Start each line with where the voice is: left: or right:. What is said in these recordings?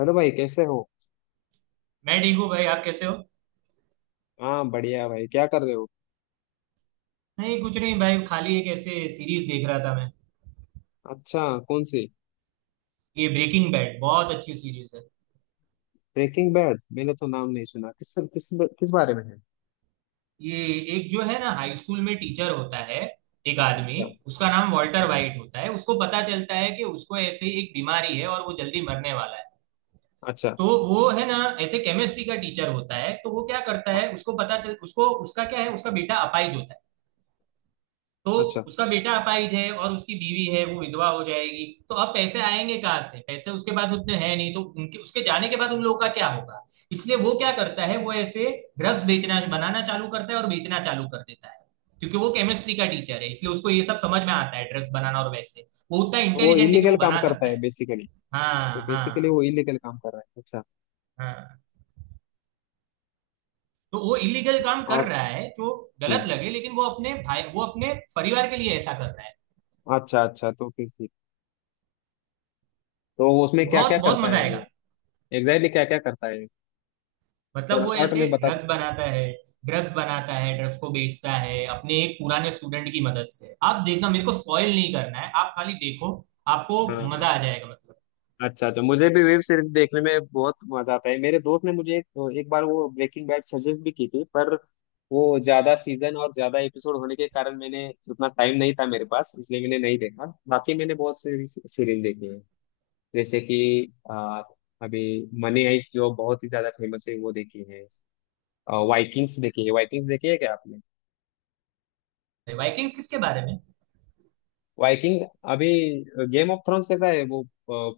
left: Hello भाई, कैसे हो।
right: मैं ठीक हूँ भाई। आप कैसे हो?
left: हाँ, बढ़िया भाई, क्या कर रहे हो।
right: नहीं, कुछ नहीं भाई, खाली एक ऐसे सीरीज देख रहा था मैं।
left: अच्छा। कौन सी।
right: ये ब्रेकिंग बैड बहुत अच्छी सीरीज है।
left: ब्रेकिंग बैड, मैंने तो नाम नहीं सुना। किस किस किस बारे में है।
right: ये एक जो है ना, हाई स्कूल में टीचर होता है, एक आदमी।
left: अच्छा।
right: उसका नाम वॉल्टर
left: ओके।
right: वाइट होता है। उसको पता चलता है कि उसको ऐसे एक बीमारी है और वो जल्दी मरने वाला है।
left: अच्छा।
right: तो वो है ना, ऐसे केमिस्ट्री का टीचर होता है। तो वो क्या करता
left: हाँ।
right: है, उसको पता चल उसको उसका क्या है, उसका बेटा अपाहिज होता है। तो
left: अच्छा,
right: उसका बेटा अपाहिज है और उसकी बीवी है, वो विधवा हो जाएगी। तो अब पैसे आएंगे कहाँ से, पैसे उसके पास उतने हैं नहीं, तो उनके उसके जाने के बाद उन लोगों का क्या होगा। इसलिए वो क्या करता है, वो ऐसे ड्रग्स बेचना बनाना चालू करता है और बेचना चालू कर देता है। क्योंकि वो केमिस्ट्री का टीचर है इसलिए उसको ये सब समझ में आता है, ड्रग्स बनाना। और वैसे वो उतना
left: तो वो
right: इंटेलिजेंट है कि
left: इलीगल
right: वो
left: काम
right: बना
left: करता
right: सकता
left: है
right: है।
left: बेसिकली। तो
right: हाँ
left: बेसिकली
right: हाँ।
left: वो इलीगल काम कर रहा है। अच्छा।
right: हाँ, तो वो इलीगल काम कर
left: और।
right: रहा है जो गलत
left: हम्म।
right: लगे, लेकिन वो अपने भाई वो अपने परिवार के लिए ऐसा कर रहा है।
left: अच्छा अच्छा, तो फिर ठीक। तो उसमें क्या क्या
right: बहुत बहुत
left: करता
right: मजा
left: है वो।
right: आएगा।
left: एग्जैक्टली क्या क्या करता है।
right: मतलब
left: थोड़ा
right: वो
left: शॉर्ट
right: ऐसे
left: में बता
right: ड्रग्स
left: सकते हो।
right: बनाता है, ड्रग्स को बेचता है अपने एक पुराने स्टूडेंट की मदद से। आप देखना, मेरे को स्पॉइल नहीं करना है, आप खाली देखो। आपको
left: हाँ।
right: मजा आ जाएगा मतलब।
left: अच्छा अच्छा, मुझे भी वेब सीरीज देखने में बहुत मजा आता है। मेरे दोस्त ने मुझे एक बार वो ब्रेकिंग बैड सजेस्ट भी की थी, पर वो ज्यादा सीजन और ज्यादा एपिसोड होने के कारण मैंने उतना, टाइम नहीं था मेरे पास, इसलिए मैंने नहीं देखा। बाकी मैंने बहुत सीरीज सीरीज देखी है। जैसे कि आ, अभी मनी हाइस्ट, जो बहुत ही ज्यादा फेमस है, वो देखी है। वाइकिंग्स देखी है। वाइकिंग्स देखी है क्या आपने।
right: वाइकिंग्स किसके बारे में?
left: वाइकिंग। अभी गेम ऑफ थ्रोन्स कैसा है वो,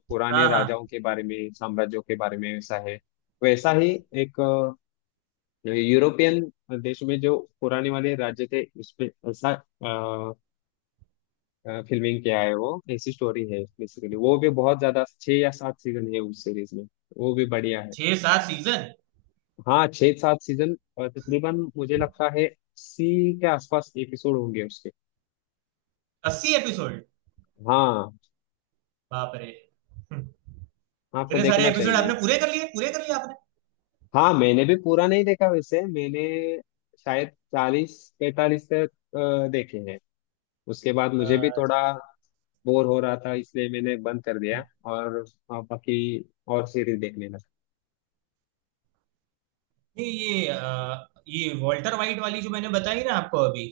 left: पुराने
right: हाँ हाँ।
left: राजाओं के बारे में, साम्राज्यों के बारे में वैसा है। वैसा ही एक यूरोपियन देश में जो पुराने वाले राज्य थे उसपे ऐसा फिल्मिंग किया है, वो ऐसी स्टोरी है बेसिकली। वो भी बहुत ज्यादा, 6 या 7 सीजन है उस सीरीज में। वो भी बढ़िया है।
right: छह सात सीजन?
left: हाँ, 6 7 सीजन। और तकरीबन मुझे लगता है 80 के आसपास एपिसोड होंगे उसके।
right: 80 एपिसोड?
left: हाँ।
right: बाप रे! हम्म,
left: आपको
right: इतने सारे
left: देखना
right: एपिसोड आपने
left: चाहिए।
right: पूरे कर लिए, पूरे कर लिए आपने?
left: हाँ, मैंने भी पूरा नहीं देखा वैसे। मैंने शायद 40 45 तक देखे हैं। उसके बाद मुझे भी
right: अच्छा।
left: थोड़ा बोर हो रहा था, इसलिए मैंने बंद कर दिया। और हाँ, बाकी और सीरीज देखने लगा।
right: नहीं ये ये वॉल्टर वाइट वाली जो मैंने बताई ना आपको अभी,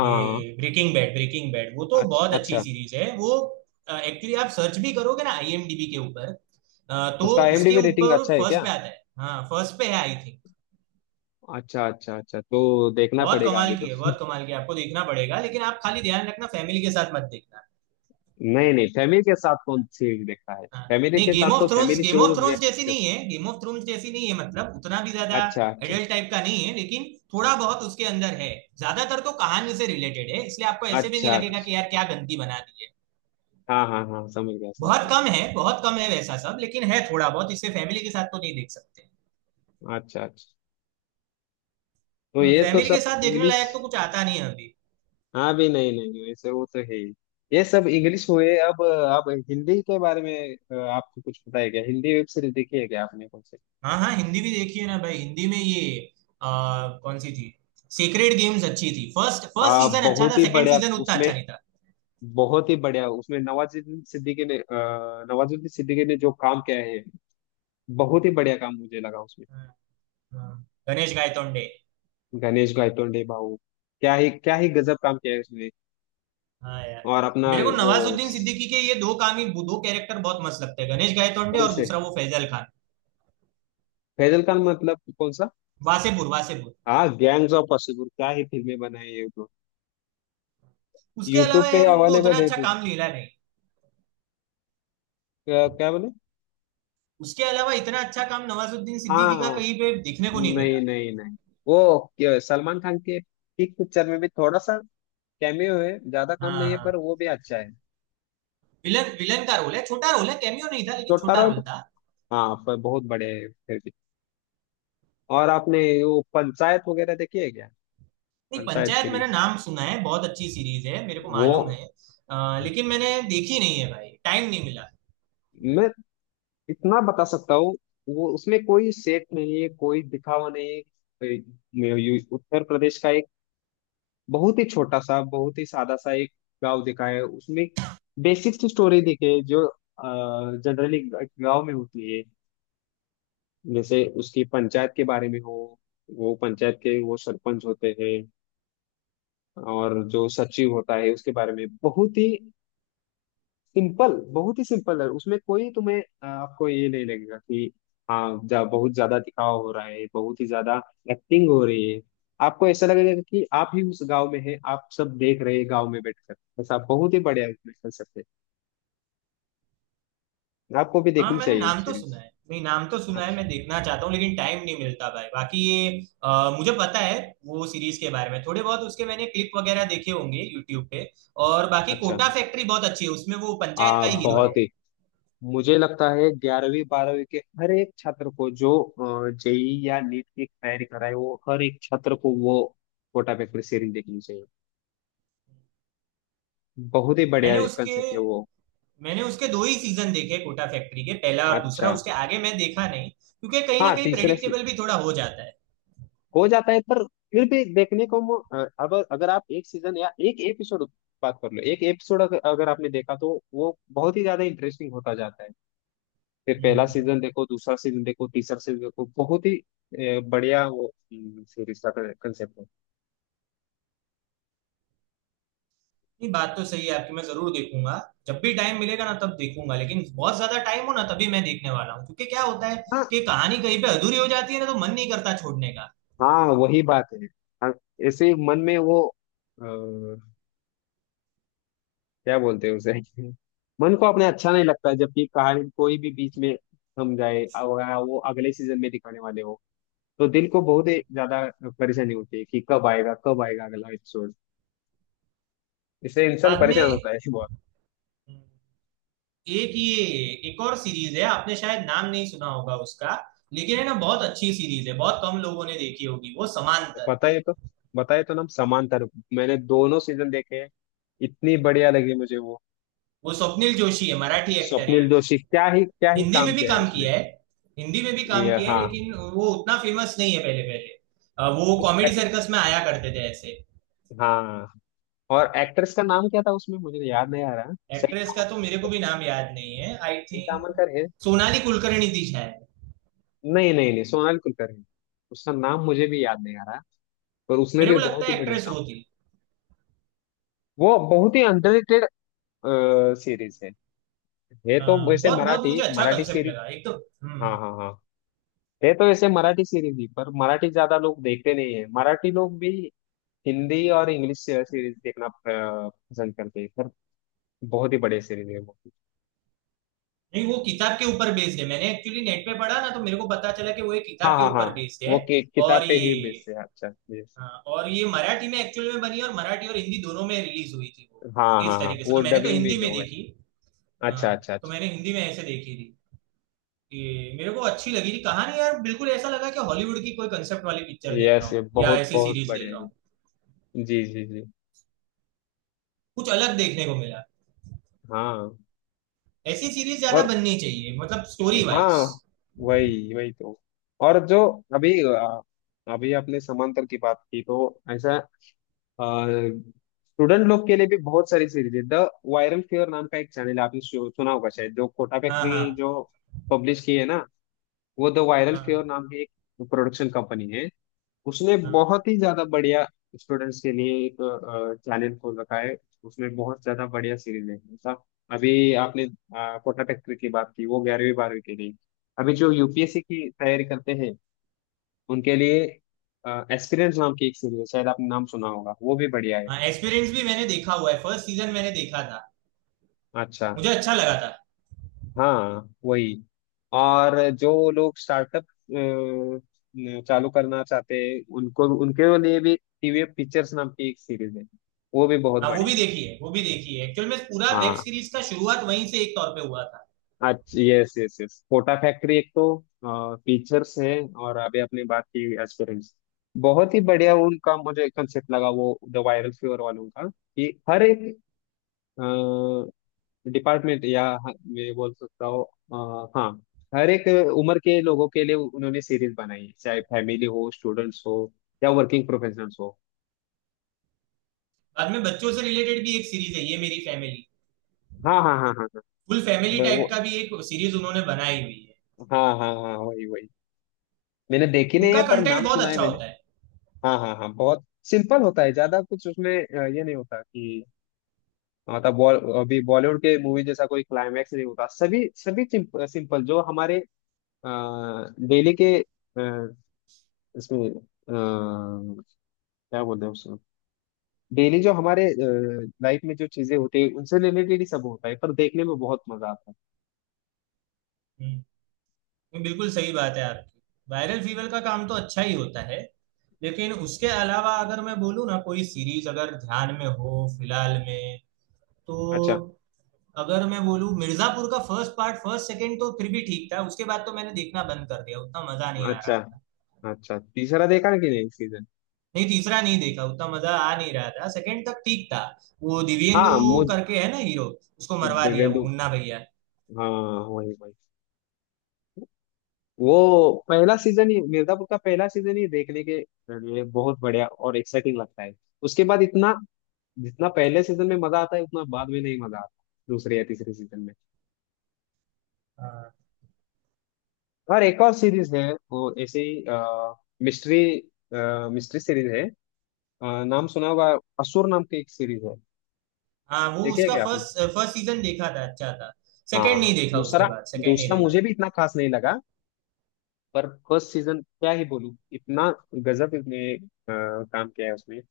right: ये ब्रेकिंग बैड वो तो बहुत
left: अच्छा
right: अच्छी
left: अच्छा।
right: सीरीज है वो। एक्चुअली आप सर्च भी करोगे ना आईएमडीबी के ऊपर, तो
left: उसका
right: उसके
left: IMDb रेटिंग
right: ऊपर
left: अच्छा है
right: फर्स्ट
left: क्या।
right: पे आता है। हाँ, फर्स्ट पे है आई थिंक।
left: अच्छा अच्छा अच्छा, तो देखना
right: बहुत
left: पड़ेगा अभी
right: कमाल
left: तो।
right: की है, बहुत कमाल की है, आपको देखना पड़ेगा। लेकिन आप खाली ध्यान रखना, फैमिली के साथ मत देखना।
left: नहीं नहीं, फैमिली के साथ कौन
right: हाँ,
left: सीरीज देखता है।
right: हाँ।
left: फैमिली
right: नहीं,
left: के साथ
right: गेम ऑफ
left: तो
right: Thrones,
left: family
right: Game of
left: shows या
right: थ्रोन्स जैसी
left: पिक्चर।
right: नहीं है, गेम ऑफ थ्रोन्स जैसी नहीं है। मतलब उतना भी ज्यादा
left: अच्छा अच्छा।
right: एडल्ट टाइप का नहीं है, लेकिन थोड़ा बहुत उसके अंदर है। ज्यादातर तो कहानी से रिलेटेड है, इसलिए आपको ऐसे भी नहीं
left: अच्छा अच्छा।
right: लगेगा कि यार क्या गंदगी बना दी है।
left: हाँ हाँ हाँ, समझ गया समझ
right: बहुत कम है, बहुत कम है वैसा सब, लेकिन है थोड़ा बहुत, इससे फैमिली के साथ तो नहीं देख सकते।
left: गया। अच्छा अच्छा, तो ये तो
right: फैमिली के
left: सब
right: साथ देखने
left: इंग्लिश।
right: लायक तो कुछ आता नहीं है अभी।
left: हाँ भी, नहीं नहीं, वैसे वो तो है ही। ये सब इंग्लिश हुए। अब हिंदी के बारे में आपको कुछ पता है क्या। हिंदी वेब सीरीज देखी है क्या आपने, कौन से।
right: हाँ हाँ, हिंदी भी देखी है ना भाई। हिंदी में ये, कौन सी थी, सीक्रेट गेम्स अच्छी थी। फर्स्ट फर्स्ट सीजन अच्छा
left: बहुत
right: था,
left: ही
right: सेकंड
left: बढ़िया
right: सीजन उतना
left: उसमें।
right: अच्छा नहीं था।
left: बहुत ही बढ़िया उसमें नवाजुद्दीन सिद्दीकी ने नवाजुद्दीन सिद्दीकी ने जो काम किया है, बहुत ही बढ़िया काम मुझे लगा उसमें।
right: हाँ, हाँ। गणेश गायतोंडे।
left: गणेश गायतोंडे भाऊ, क्या ही गजब काम किया है उसने।
right: हाँ यार।
left: और अपना
right: मेरे को
left: वो
right: नवाजुद्दीन सिद्दीकी के ये दो काम ही, दो कैरेक्टर बहुत मस्त लगते हैं, गणेश गायतोंडे
left: कौन
right: और
left: से।
right: दूसरा वो फैजल खान।
left: फैजल खान मतलब कौन सा।
right: वासेपुर वासेपुर।
left: हाँ, गैंग्स ऑफ वासेपुर, क्या ही फिल्में बनाई है वो।
right: उसके
left: यूट्यूब
right: अलावा
left: पे
right: यार उनको उतना
left: अवेलेबल है।
right: अच्छा काम मिला नहीं।
left: क्या, क्या बोले।
right: उसके अलावा इतना अच्छा काम नवाजुद्दीन सिद्दीकी का
left: हाँ।
right: कहीं पे देखने को नहीं
left: नहीं
right: मिला।
left: नहीं नहीं, वो सलमान खान के पीक पिक्चर में भी थोड़ा सा कैमियो है, ज्यादा
right: हाँ
left: काम नहीं है, पर
right: हाँ।
left: वो भी अच्छा है।
right: विलन, विलन का रोल है, छोटा रोल है, कैमियो नहीं था लेकिन
left: छोटा
right: छोटा
left: रहो।
right: रोल था।
left: हाँ, पर बहुत बड़े हैं फिर भी। और आपने वो पंचायत वगैरह देखी है क्या।
right: नहीं,
left: पंचायत
right: पंचायत मैंने
left: सीरीज,
right: नाम सुना है, बहुत अच्छी सीरीज है मेरे को
left: वो
right: मालूम है। लेकिन मैंने देखी नहीं है भाई, टाइम नहीं मिला।
left: मैं इतना बता सकता हूँ। वो उसमें कोई सेट नहीं है, कोई दिखावा नहीं है। ये उत्तर प्रदेश का बहुत ही छोटा सा, बहुत ही सादा सा एक गांव दिखाया है उसमें। बेसिक सी स्टोरी दिखे जो जनरली गांव में होती है। जैसे उसकी पंचायत के बारे में हो, वो पंचायत के वो सरपंच होते हैं, और जो सचिव होता है उसके बारे में। बहुत ही सिंपल, बहुत ही सिंपल है उसमें। कोई तुम्हें आपको ये नहीं लगेगा कि हाँ बहुत ज्यादा दिखावा हो रहा है, बहुत ही ज्यादा एक्टिंग हो रही है। आपको ऐसा लगेगा कि आप ही उस गांव में हैं, आप सब देख रहे हैं गांव में बैठकर। ऐसा बहुत ही बढ़िया उसमें कंसेप्ट है। आपको भी
right: हाँ,
left: देखनी
right: मैंने
left: चाहिए वो
right: नाम तो सुना
left: सीरीज।
right: है, नहीं, नाम तो सुना है,
left: अच्छा
right: मैं देखना चाहता हूँ लेकिन टाइम नहीं मिलता भाई। बाकी ये मुझे पता है वो सीरीज के बारे में, थोड़े बहुत उसके मैंने क्लिप वगैरह देखे होंगे यूट्यूब पे। और बाकी
left: अच्छा।
right: कोटा फैक्ट्री बहुत अच्छी है, उसमें वो पंचायत का ही हीरो
left: बहुत
right: है।
left: ही, मुझे लगता है ग्यारहवीं बारहवीं के हर एक छात्र को, जो जेई या नीट की तैयारी कर रहा है, वो हर एक छात्र को वो कोटा पेपर सीरीज देखनी चाहिए। बहुत ही
right: मैंने
left: बढ़िया
right: उसके
left: कंसेप्ट है वो।
right: मैंने उसके दो ही सीजन देखे कोटा फैक्ट्री के, पहला और दूसरा,
left: अच्छा।
right: उसके आगे मैं देखा नहीं क्योंकि कहीं ना
left: हाँ,
right: कहीं
left: तीसरे से
right: प्रेडिक्टेबल भी थोड़ा हो जाता है।
left: हो जाता है, पर फिर भी देखने को अब अगर आप एक सीजन या एक एपिसोड, बात कर लो एक एपिसोड, अगर अगर आपने देखा तो वो बहुत ही ज्यादा इंटरेस्टिंग होता जाता है। फिर पहला
right: हम्म।
left: सीजन देखो, दूसरा सीजन देखो, तीसरा सीजन देखो, बहुत ही बढ़िया वो सीरीज का कंसेप्ट है।
right: नहीं, बात तो सही है आपकी, मैं जरूर देखूंगा। जब भी टाइम मिलेगा ना तब देखूंगा, लेकिन बहुत ज्यादा टाइम हो ना तभी मैं देखने वाला हूँ, क्योंकि क्या होता है
left: हाँ
right: कि कहानी कहीं पे अधूरी हो जाती है ना तो मन नहीं करता छोड़ने का।
left: हाँ, वही बात है। हाँ, ऐसे ही मन में वो क्या बोलते हैं उसे। मन को अपने अच्छा नहीं लगता है, जबकि कहानी कोई भी बीच में थम जाए और वो अगले सीजन में दिखाने वाले हो, तो दिल को बहुत ही ज्यादा परेशानी होती है कि कब आएगा अगला एपिसोड। इससे इंसान
right: बाद
left: परेशान
right: में।
left: होता है बहुत।
right: हम्म, एक ये, एक और सीरीज है, आपने शायद नाम नहीं सुना होगा उसका, लेकिन है ना बहुत अच्छी सीरीज है, बहुत कम लोगों ने देखी होगी, वो समांतर।
left: बताइए तो। बताइए तो ना। समांतर, मैंने दोनों सीजन देखे हैं। इतनी बढ़िया लगी मुझे वो।
right: वो स्वप्निल जोशी है, मराठी एक्टर है।
left: स्वप्निल जोशी, क्या ही
right: हिंदी
left: काम
right: में भी
left: किया है
right: काम
left: उसमें।
right: किया है। हिंदी में भी काम
left: ये,
right: किया है
left: हाँ।
right: लेकिन वो उतना फेमस नहीं है। पहले पहले वो
left: उस
right: कॉमेडी
left: एक,
right: सर्कस में आया करते थे ऐसे।
left: हाँ। और एक्ट्रेस का नाम क्या था उसमें, मुझे याद नहीं आ रहा। सही
right: एक्ट्रेस का
left: तामल,
right: तो मेरे को भी नाम याद नहीं है, आई
left: सही
right: थिंक
left: तामल।
right: सोनाली कुलकर्णी थी शायद।
left: नहीं नहीं नहीं, सोनाल कुलकर्णी। उसका नाम मुझे भी याद नहीं आ रहा। पर उसने
right: मेरे
left: भी
right: को लगता
left: बहुत ही
right: है
left: बढ़िया
right: एक्ट्रेस
left: काम।
right: वो थी।
left: वो बहुत ही अंडररेटेड सीरीज है। है तो वैसे
right: बहुत बहुत मुझे
left: मराठी,
right: अच्छा
left: मराठी
right: कंसेप्ट
left: सीरीज।
right: लगा एक तो।
left: हाँ
right: हम्म
left: हाँ हाँ। है तो वैसे मराठी सीरीज ही, पर मराठी ज्यादा लोग देखते नहीं है। मराठी लोग भी हिंदी और इंग्लिश सीरीज देखना पसंद करते हैं, पर बहुत ही बढ़िया सीरीज है वो।
right: नहीं, वो किताब के ऊपर बेस्ड है, मैंने एक्चुअली नेट पे पढ़ा ना तो मेरे को पता चला कि वो एक किताब
left: हाँ
right: के
left: हाँ हाँ,
right: ऊपर बेस्ड है।
left: वो
right: और
left: किताब पे
right: ये
left: ही बेस है। अच्छा yes।
right: अ, और ये मराठी में एक्चुअल में बनी, और मराठी और हिंदी दोनों में रिलीज हुई थी वो।
left: हाँ हाँ
right: इस
left: हाँ,
right: तरीके से
left: वो
right: तो मैंने तो
left: डबिंग
right: हिंदी
left: भी
right: में
left: हुआ है।
right: देखी। हाँ,
left: अच्छा अच्छा
right: तो
left: अच्छा।
right: मैंने हिंदी में ऐसे देखी थी कि मेरे को अच्छी लगी थी कहानी यार, बिल्कुल ऐसा लगा कि हॉलीवुड की कोई कंसेप्ट वाली पिक्चर देख
left: यस,
right: रहा हूँ या
left: बहुत
right: ऐसी
left: बहुत
right: सीरीज
left: बढ़िया
right: देख रहा हूँ।
left: है। जी जी जी।
right: कुछ अलग देखने को मिला।
left: हाँ।
right: ऐसी सीरीज ज्यादा
left: और
right: बननी चाहिए, मतलब स्टोरी वाइज।
left: हाँ, वही वही तो। और जो अभी अभी आपने समांतर की बात की, तो ऐसा स्टूडेंट लोग के लिए भी बहुत सारी सीरीज है। द वायरल फीवर नाम का एक चैनल है, आपने सुना होगा शायद, जो कोटा
right: हाँ
left: फैक्ट्री
right: हाँ
left: जो पब्लिश की है ना, वो द वायरल फीवर
right: हाँ
left: नाम की एक प्रोडक्शन कंपनी है। उसने
right: हाँ
left: बहुत ही ज्यादा बढ़िया, स्टूडेंट्स के लिए एक चैनल खोल रखा है। उसमें बहुत ज्यादा बढ़िया सीरीज है। मतलब अभी आपने कोटा फैक्ट्री की बात की, वो 11वीं 12वीं के लिए। अभी जो यूपीएससी की तैयारी करते हैं उनके लिए एक्सपीरियंस नाम की एक सीरीज है, शायद आपने नाम सुना होगा, वो भी बढ़िया है।
right: हाँ। एक्सपीरियंस भी मैंने देखा हुआ है, फर्स्ट सीजन मैंने देखा था,
left: अच्छा।
right: मुझे अच्छा लगा था।
left: हाँ, वही। और जो लोग स्टार्टअप चालू करना चाहते हैं उनको, उनके लिए भी टीवीएफ पिक्चर्स नाम की एक सीरीज है, वो भी बहुत
right: हाँ, वो
left: बढ़िया
right: भी
left: है।
right: देखी है, वो भी देखी है, एक्चुअल में पूरा वेब
left: हाँ।
right: सीरीज का शुरुआत वहीं से एक तौर पे हुआ था।
left: अच्छा, yes yes yes, Kota Factory एक तो फीचर्स है। और अभी आपने बात की एस्पिरेंट्स, बहुत ही बढ़िया उनका मुझे कंसेप्ट लगा वो द वायरल फीवर वालों का, कि हर एक डिपार्टमेंट या मैं बोल सकता हूँ हाँ, हर एक उम्र के लोगों के लिए उन्होंने सीरीज बनाई है, चाहे फैमिली हो, स्टूडेंट्स हो, या वर्किंग प्रोफेशनल्स हो।
right: बाद में बच्चों से रिलेटेड भी एक सीरीज है, ये मेरी फैमिली।
left: हाँ हाँ हाँ हाँ हाँ।
right: फुल फैमिली टाइप का
left: वो,
right: भी एक सीरीज उन्होंने बनाई हुई है।
left: हाँ हाँ हाँ, वही वही। मैंने देखी नहीं
right: उनका
left: है, पर
right: कंटेंट
left: नाम
right: बहुत
left: सुना है
right: अच्छा
left: मैंने।
right: होता है।
left: हाँ हाँ हाँ, बहुत सिंपल होता है। ज्यादा कुछ उसमें ये नहीं होता कि मतलब बॉल अभी बॉलीवुड के मूवी जैसा कोई क्लाइमैक्स नहीं होता। सभी सभी सिंपल जो हमारे डेली के इसमें क्या बोलते हैं उसको, डेली जो हमारे लाइफ में जो चीजें होती है उनसे रिलेटेड ही सब होता है, पर देखने में बहुत मजा आता है।
right: हम्म, ये बिल्कुल सही बात है आपकी। वायरल फीवर का काम तो अच्छा ही होता है, लेकिन उसके अलावा अगर मैं बोलूँ ना, कोई सीरीज अगर ध्यान में हो फिलहाल में, तो
left: अच्छा।
right: अगर मैं बोलूँ मिर्जापुर का फर्स्ट पार्ट, फर्स्ट सेकंड तो फिर भी ठीक था, उसके बाद तो मैंने देखना बंद कर दिया, उतना मजा नहीं आ रहा
left: अच्छा
right: था।
left: अच्छा, तीसरा देखा कि नहीं सीजन।
right: नहीं, तीसरा नहीं देखा, उतना मजा आ नहीं रहा था, सेकंड तक ठीक था। वो दिव्येंदु
left: हाँ, मुझ
right: करके है ना हीरो, उसको मरवा दिया वो
left: देवेंदु,
right: मुन्ना भैया।
left: हाँ, वही वही। वो पहला सीजन ही, मिर्जापुर का पहला सीजन ही देखने के लिए बहुत बढ़िया और एक्साइटिंग लगता है। उसके बाद इतना, जितना पहले सीजन में मजा आता है उतना बाद में नहीं मजा आता, दूसरे या तीसरे सीजन में। और एक और सीरीज है वो ऐसे ही मिस्ट्री, मिस्ट्री सीरीज है, नाम सुना होगा, असुर नाम की एक सीरीज है।
right: हाँ, वो
left: देखी है
right: उसका
left: क्या आपने।
right: फर्स्ट फर्स्ट सीजन देखा था, अच्छा था। सेकंड
left: हाँ,
right: नहीं देखा, उसके
left: दूसरा,
right: बाद सेकंड नहीं
left: दूसरा
right: देखा।
left: मुझे भी इतना खास नहीं लगा, पर फर्स्ट सीजन क्या ही बोलूं, इतना गजब इसने काम किया है उसमें।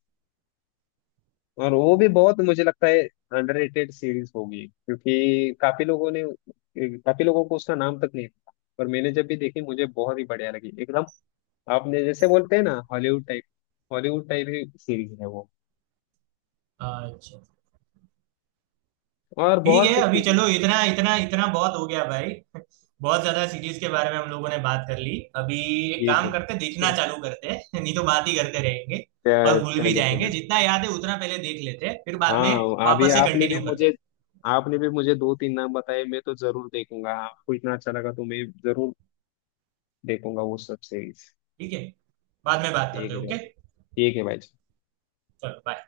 left: और वो भी बहुत मुझे लगता है अंडररेटेड सीरीज होगी, क्योंकि काफी लोगों ने, काफी लोगों को उसका नाम तक नहीं था। पर मैंने जब भी देखी मुझे बहुत ही बढ़िया लगी एकदम। आपने जैसे बोलते हैं ना, हॉलीवुड टाइप, हॉलीवुड टाइप ही सीरीज है वो।
right: अच्छा।
left: और
right: ठीक है
left: बहुत सी
right: अभी,
left: सीरीज
right: चलो
left: है।
right: इतना इतना इतना बहुत हो गया भाई बहुत ज्यादा सीरीज के बारे में हम लोगों ने बात कर ली अभी। एक
left: ये
right: काम करते, देखना
left: थे।
right: चालू करते हैं नहीं तो बात ही करते रहेंगे और भूल भी
left: चलो
right: जाएंगे।
left: चलो।
right: जितना याद है उतना पहले देख लेते हैं, फिर बाद में
left: हाँ, अभी
right: वापस से
left: आपने भी
right: कंटिन्यू करते
left: मुझे,
right: हैं।
left: आपने भी मुझे दो तीन नाम बताए, मैं तो जरूर देखूंगा। आपको इतना अच्छा लगा तो मैं जरूर देखूंगा वो सब सीरीज।
right: ठीक है, बाद में बात
left: ठीक
right: करते
left: है
right: हैं,
left: भाई,
right: ओके।
left: ठीक है भाई।
right: चलो, बाय।